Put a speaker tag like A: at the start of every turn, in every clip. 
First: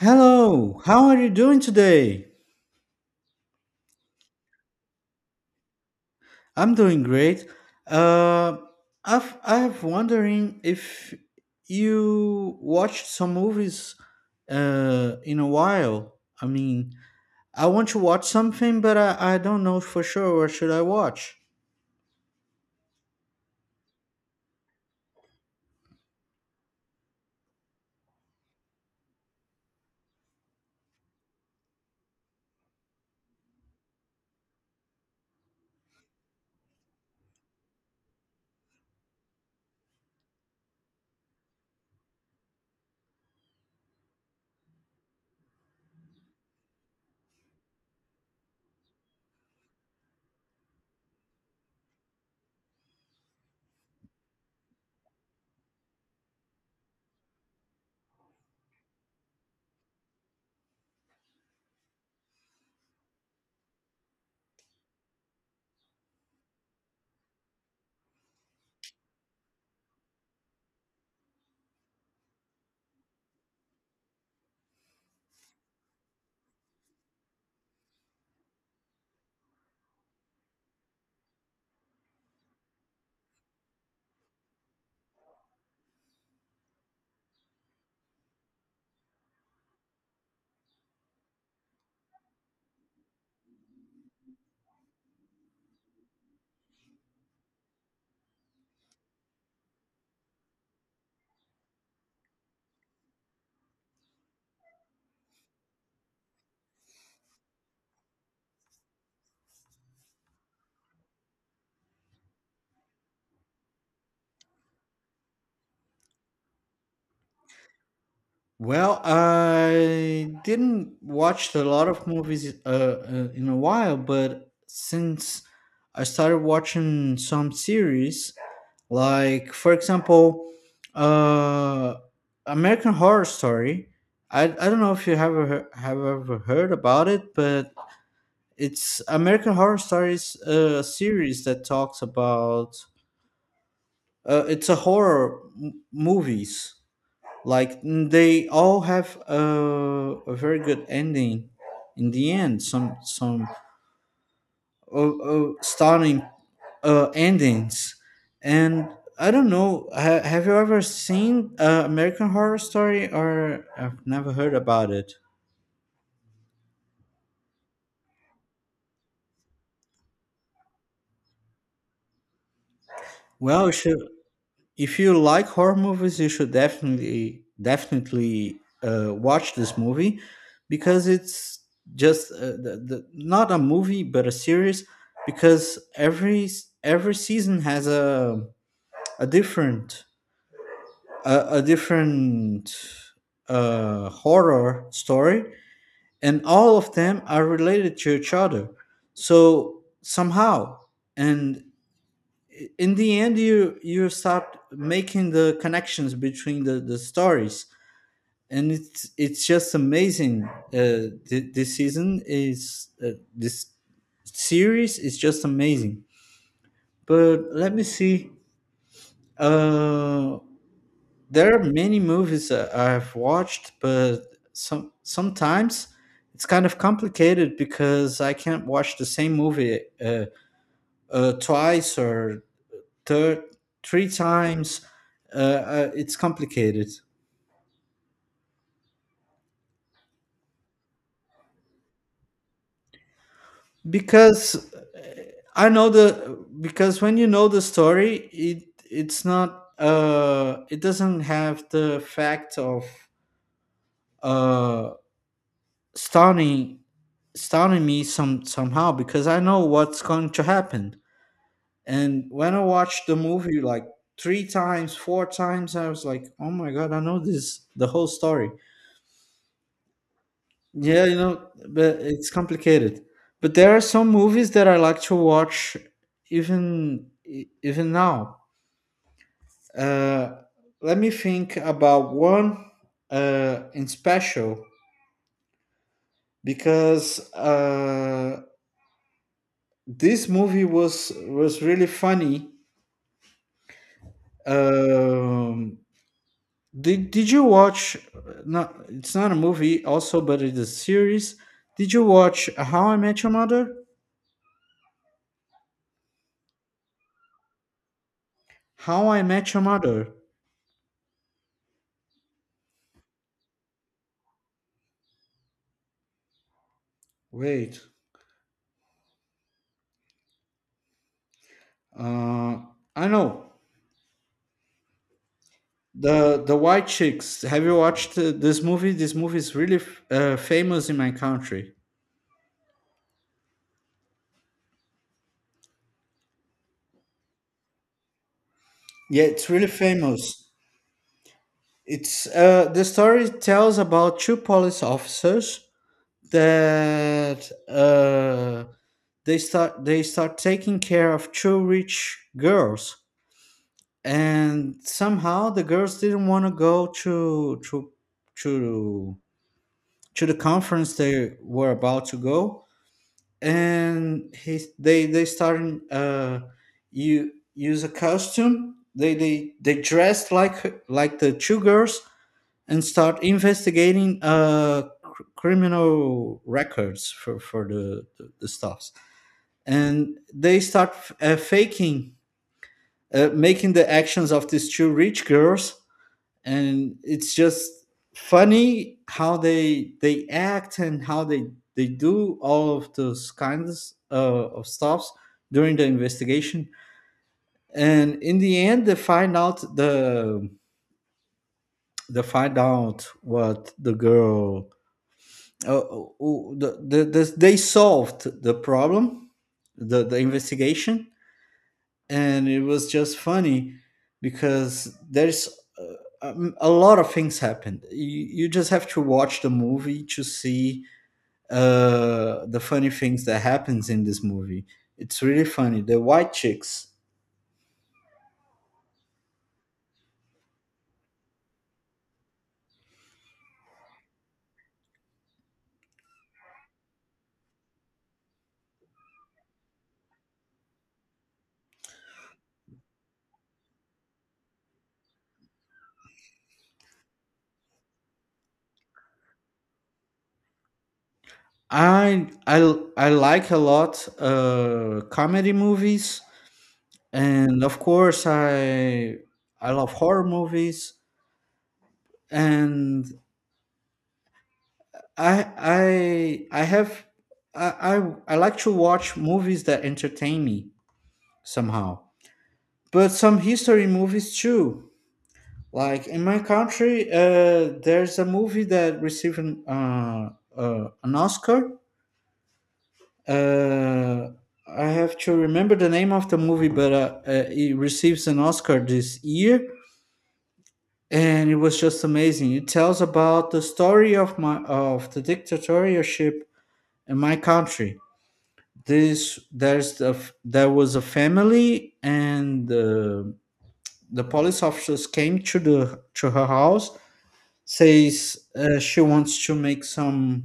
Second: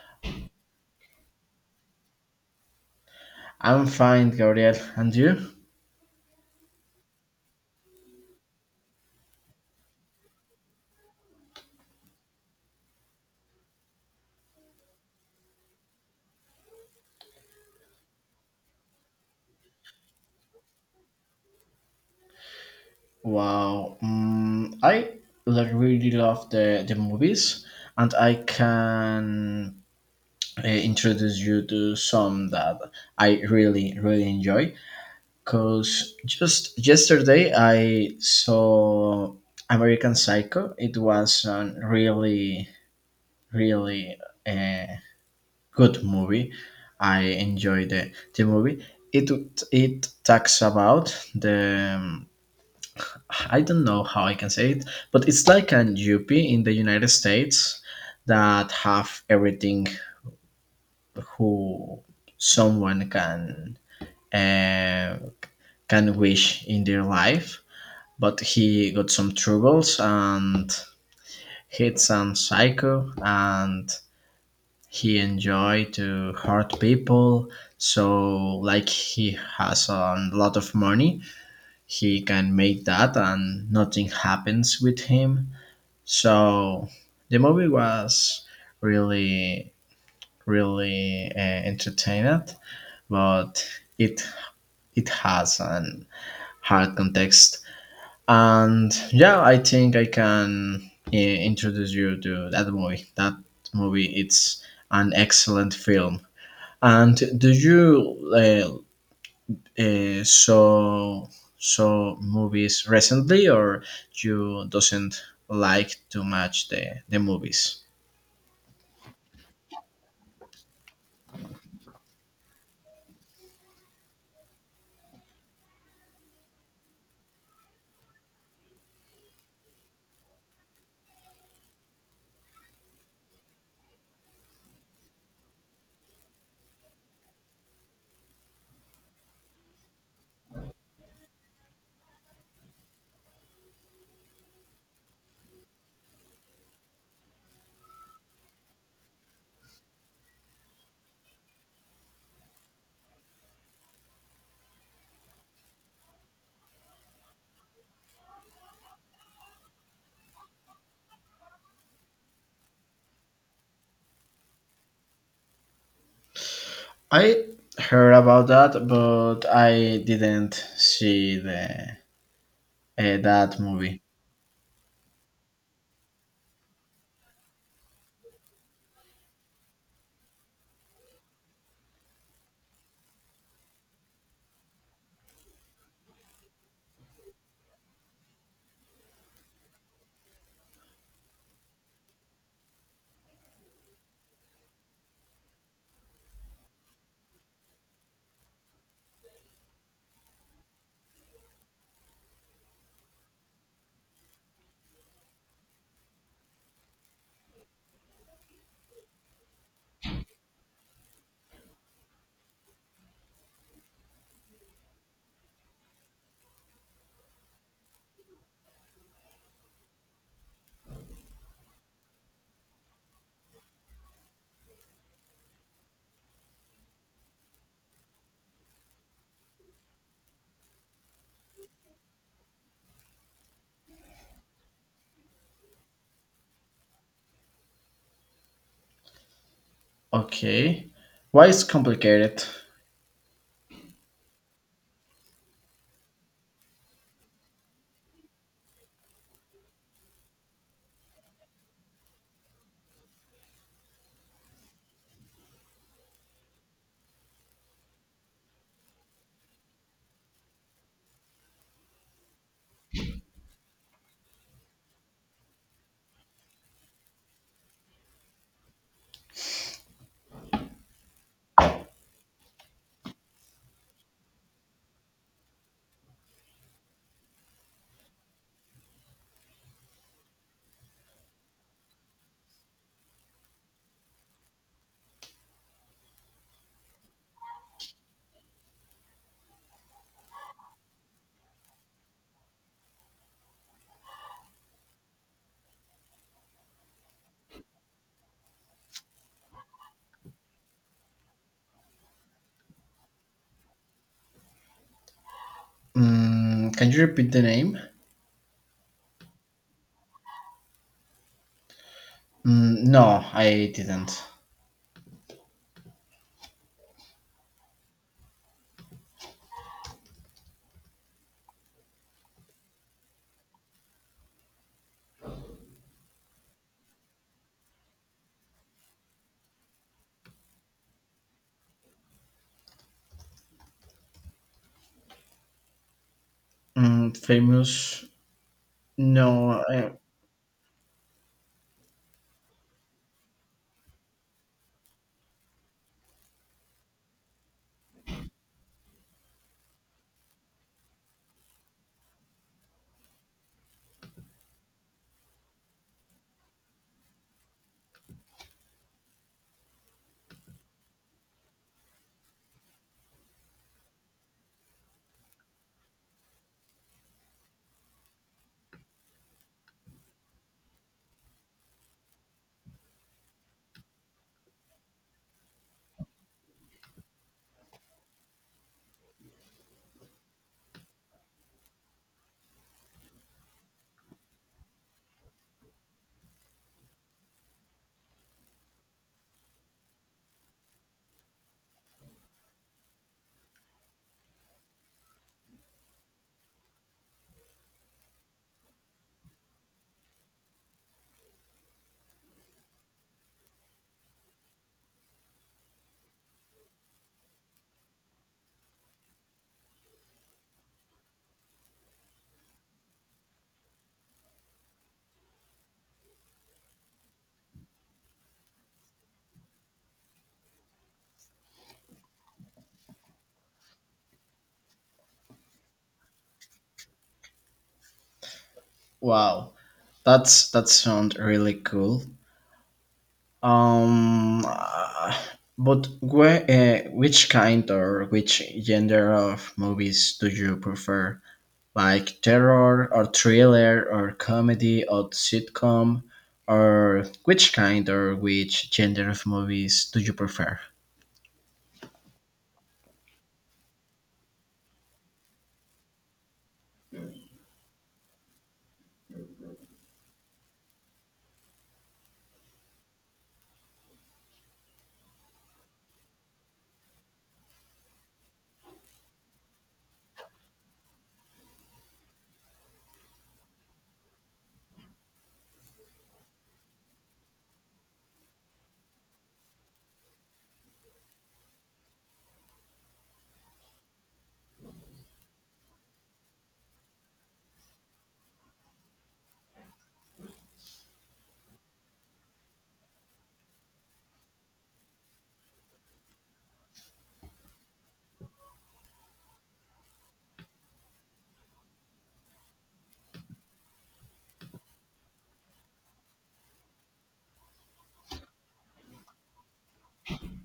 A: Hello, how are you doing today?
B: I'm fine, Gabriel. And you?
A: I'm doing great. Uh, I've wondering if you watched some movies in a while. I mean, I want to watch something, but I don't know for sure what should I watch.
B: Wow. I really love the movies, and I can introduce you to some that I really really enjoy. Cause just yesterday I saw American Psycho. It was a really really uh, good movie. I enjoyed the movie. It it talks about the I don't know how I can say it, but it's like an UP in the United States that have everything who someone uh, can wish in their life. But he got some troubles and hit some psycho, and he enjoy to hurt people. So like he has a lot of money, he can make that, and nothing happens with him. So the movie was really, really entertained, but it it has an hard context. And yeah, I think I can introduce you to that movie. That movie, it's an excellent film. And do you uh, uh, saw saw movies recently, or you doesn't like too much the movies?
A: Well, I didn't watch a lot of movies in a while, but since I started watching some series, like, for example, uh, American Horror Story. I don't know if you have ever heard about it, but it's American Horror Stories, a series that talks about it's a horror movies. Like they all have a very good ending in the end. Some of starting endings. And I don't know, have you ever seen American Horror Story or I've never heard about it?
B: I heard about that, but I didn't see the that
A: Well, you should,
B: movie.
A: if you like horror movies, you should definitely watch this movie because it's just not a movie but a series because every every season has a different a different horror story, and all of them are related to each other. So somehow, and in the end, you start making the connections between the stories, and it's just amazing. This season is this series is just amazing. But let me see. Uh, there are many movies I've watched, but sometimes it's kind of complicated because I can't watch the same movie twice or thir- three times. It's complicated
B: Okay, why is complicated?
A: because I know the because when you know the story, it's not it doesn't have the fact of uh stunning stunning me somehow because I know what's going to happen. And when I watched the movie like three times, four times, I was like, oh my God, I know this, the whole story. Yeah, but it's complicated. But there are some movies that I like to watch even even now. Uh, Let me think about one in special because this movie was really funny. Um, Did did you watch? Not it's not a movie, also, but it is a series. Did you watch How I Met Your Mother?
B: Mm, can you repeat the name?
A: How I Met Your Mother.
B: Mm, no, I didn't.
A: Wait, uh, I know the White Chicks. Have you watched this movie? This movie is really famous in my country.
B: Mm, famous?
A: Yeah, it's
B: No.
A: really
B: I,
A: famous. It's the story tells about two police officers that they start taking care of two rich girls, and somehow the girls didn't want to go to to the conference they were about to go, and he they started you use a costume. They dressed like the two girls and start investigating criminal records for the the stuff, and they start faking, making the actions of these two rich girls, and it's just funny how they act and how they do all of those kinds of stuffs during the investigation. And in the end, they find out what the girl they solved the problem, the investigation, and it was just funny because there's uh, a lot of things happened. You just have to watch the movie to see the funny things that happens in this movie. It's really funny. The White Chicks.
B: wow, that sounds really cool. Um, uh, but where, which kind or which gender of movies do you prefer? Like terror or thriller or comedy or sitcom or which kind or which gender of movies do you prefer?
A: I like a lot comedy movies, and of course I love horror movies, and I have I like to watch movies that entertain me somehow, but some history movies too. Like in my country, there's a movie that received an Oscar. Uh, I have to remember the name of the movie, but it receives an Oscar this year, and it was just amazing. It tells about the story of my of the dictatorship in my country. This there's the There was a family, and the police officers came to her house. Says she wants to make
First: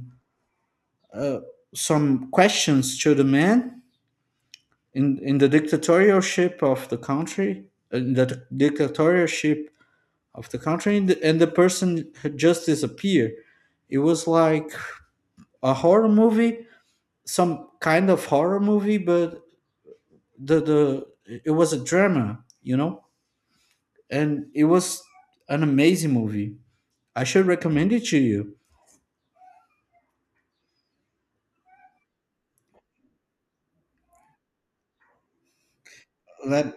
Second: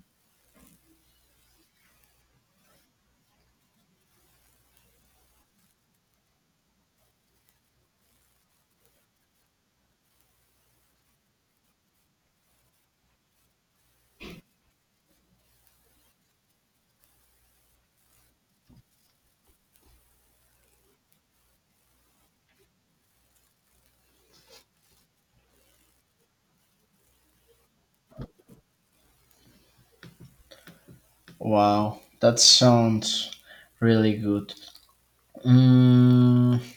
A: uh, some questions to the man in the dictatorship of the country, in the dictatorship and the person had just disappeared. It was like a horror movie, some kind of horror movie, but the it was a drama, you know, and it was an amazing movie. I should recommend it to you.
B: Wow, that sounds really good. Mm,
A: Let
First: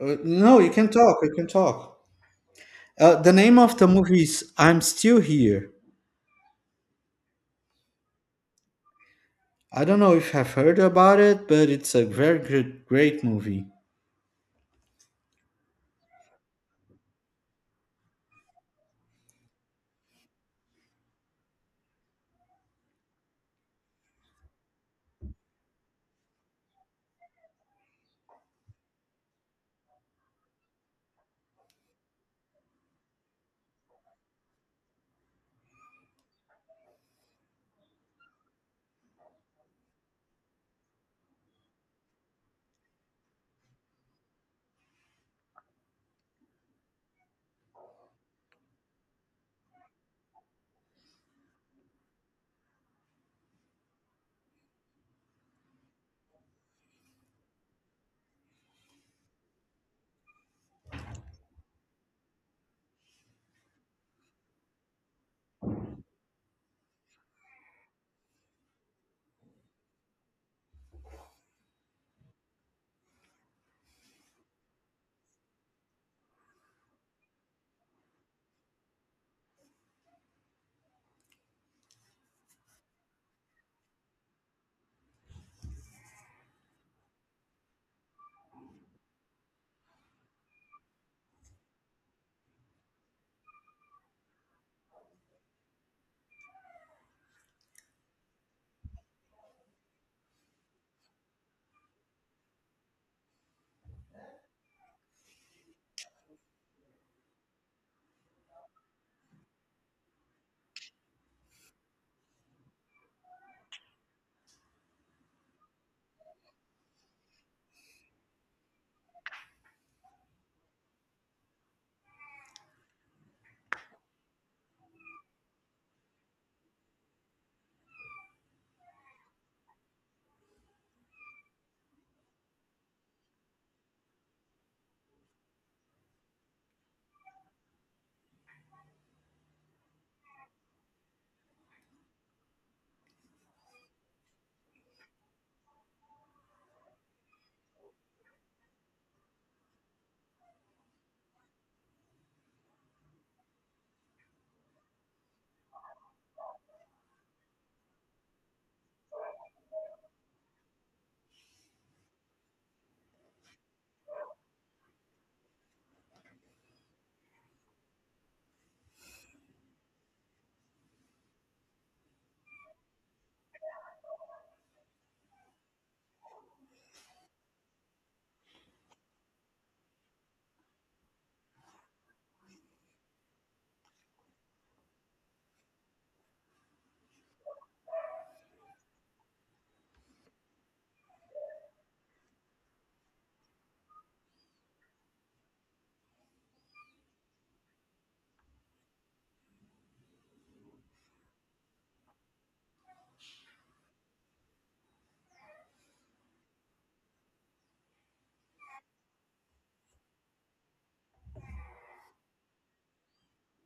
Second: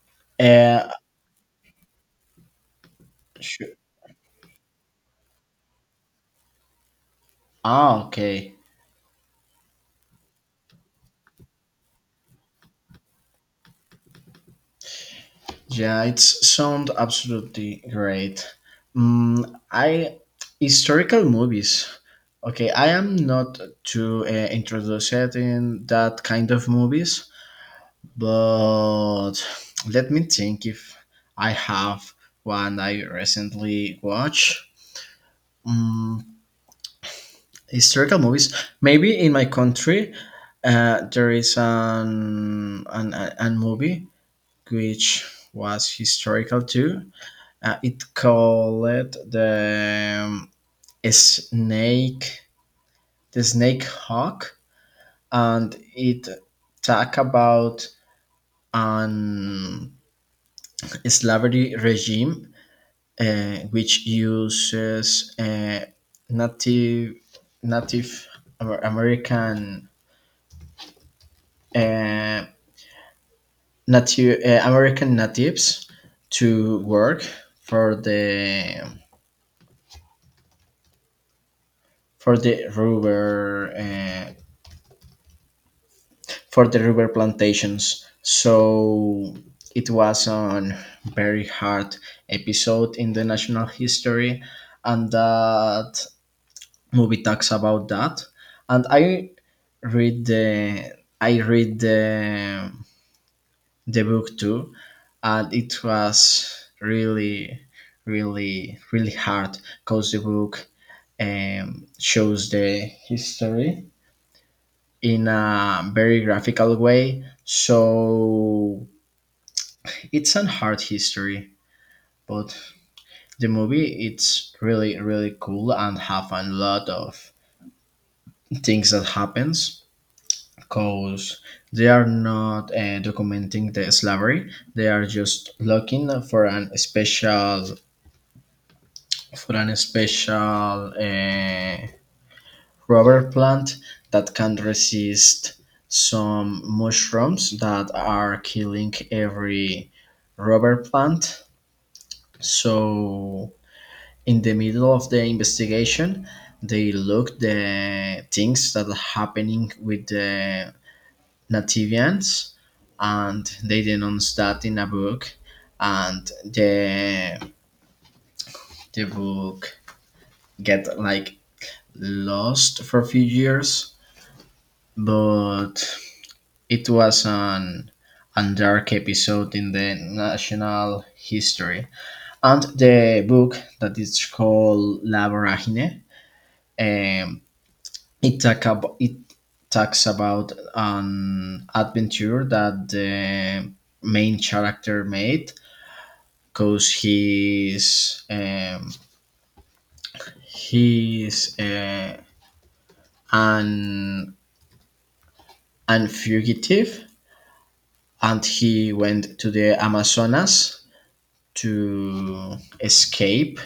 A: no, you can
B: uh,
A: talk. You can talk. The name
B: sure.
A: of the movie is "I'm Still Here."
B: Ah, okay.
A: I don't know if I've heard about it, but it's a very good, great movie.
B: Yeah, it sounds absolutely great. I historical movies. Okay, I am not too introduced in that kind of movies. But let me think if I have one I recently watched. Mm, historical movies. Maybe in my country, there is an movie which was historical too. It called the snake, the snake hawk, and it talk about an slavery regime which uses native Native American uh, native American natives to work for the rubber for the rubber plantations. So it was a very hard episode in the national history, and that movie talks about that. And read the I read the book too, and it was really, really, really hard because the book shows the history in a very graphical way. So it's a hard history, but the movie it's really, really cool and have a lot of things that happens because they are not documenting the slavery. They are just looking for an special for an special uh, rubber plant that can resist some mushrooms that are killing every rubber plant. So in the middle of the investigation they look the things that are happening with the Latvians, and they denounced that in a book, and the book get like lost for a few years, but it was an a dark episode in the national history. And the book that is called La Voragine, um, it talks about an adventure that the main character made because he's an an fugitive, and he went to the Amazonas to escape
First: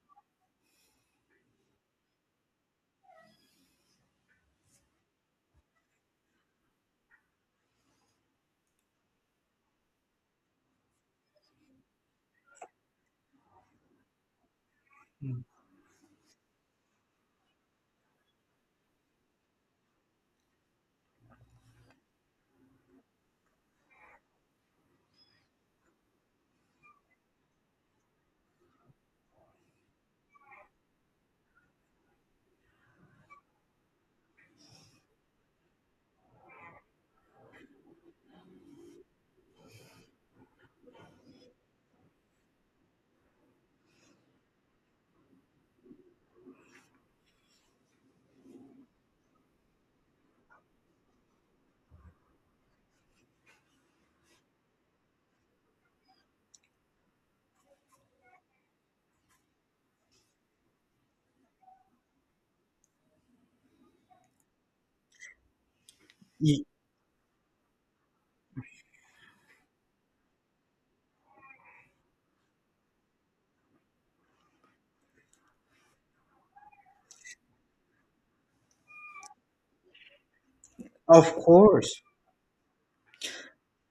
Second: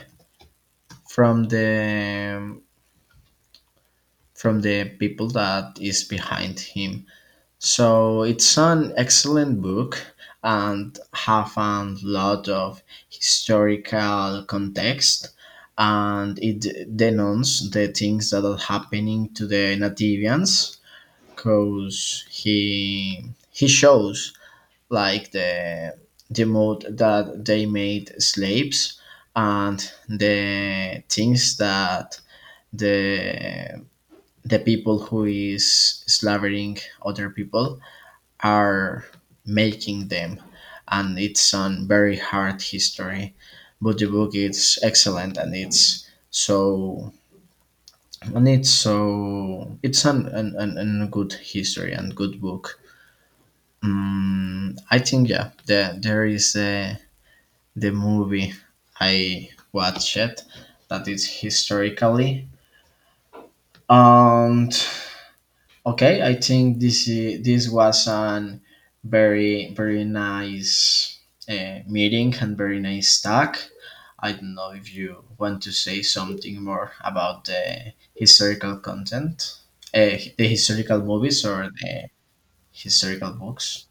B: from the people that is behind him. So it's an excellent book and have a lot of historical context, and it denounces the things that are happening to the Nativians because he shows like the mode that they made slaves, and the things that the the people who is slavering other people are making them. And it's on very hard history, but the book is excellent and it's so it's an good history and good book. Mm, I think yeah there is the movie I watched that is historically. And okay, I
A: Ye-
B: think this was an very very nice meeting and very nice talk. I don't know if you want to say something more about the historical content, the historical
A: Of
B: movies or
A: course.
B: the historical books.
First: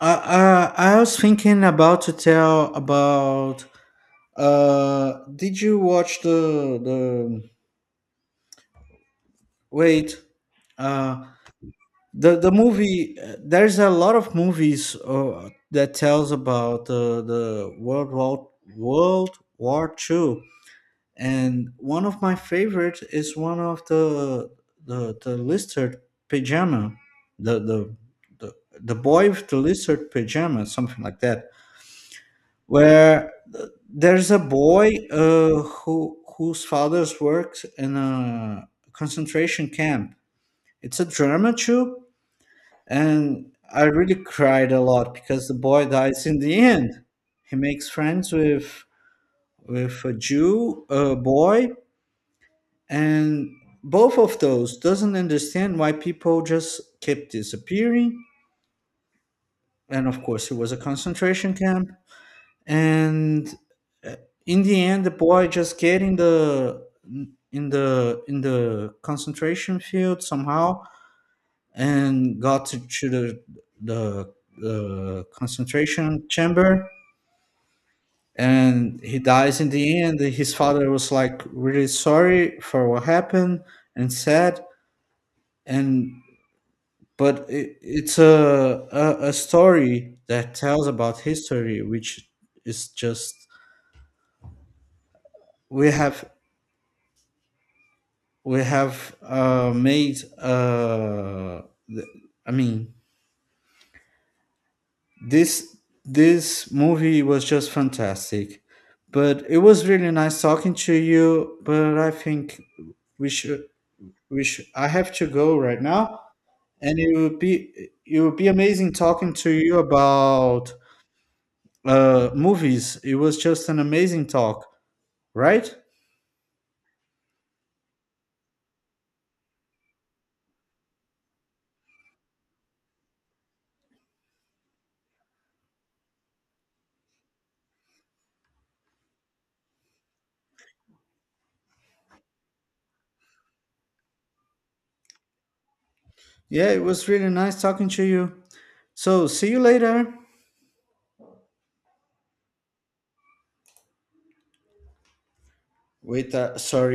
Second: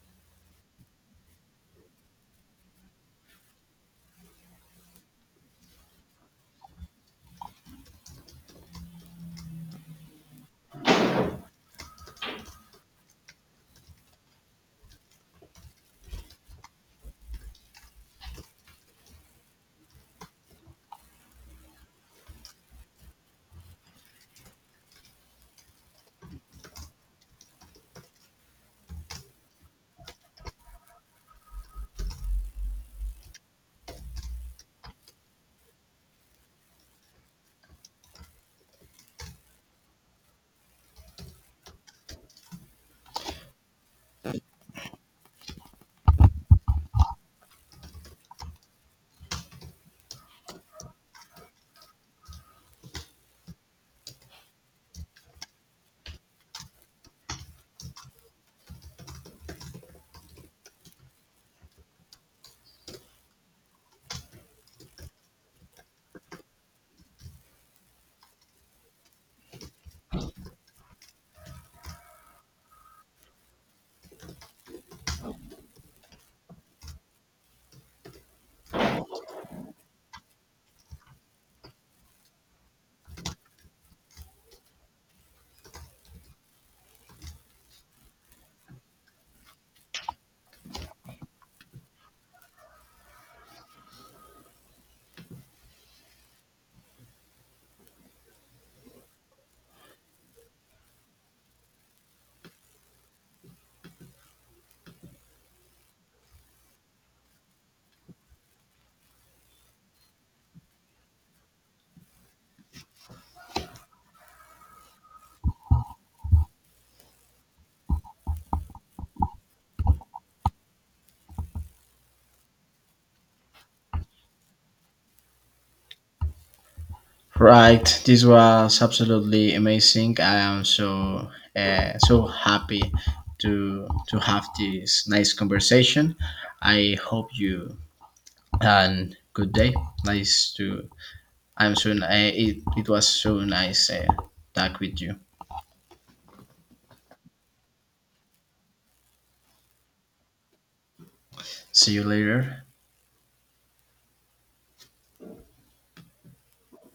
A: I, I I was thinking about to tell about. Uh, did you watch the? Wait. Uh, the movie there's a lot of movies that tells about the world war two, and one of my favorite is one of the lizard pajama, the, the the the boy with the lizard pajama, something like that, where there's a boy whose father's works in a concentration camp. It's a drama too, and I really cried a lot because the boy dies in the end. He makes friends with a Jew, a boy, and both of those doesn't understand why people just kept disappearing. And of course, it was a concentration camp. And uh, in the end, the boy just get in the in the in the concentration field somehow, and got to the the concentration chamber, and he dies in the end. His father was like really sorry for what happened and sad, and but it's a story that tells about history which is just we have we have made i mean This this movie was just fantastic. But it was really nice talking to you, but I think we should we should I have to go right now, and it would be amazing talking to you about movies. It was just an amazing talk, right?
B: Right, this was absolutely amazing. I am so so happy to have this nice conversation. I hope you and good day. Nice to. I'm so. It it was so nice talk with you.
A: Yeah, it was really nice talking to you. So, see you later.
B: See you later.
A: Wait, sorry,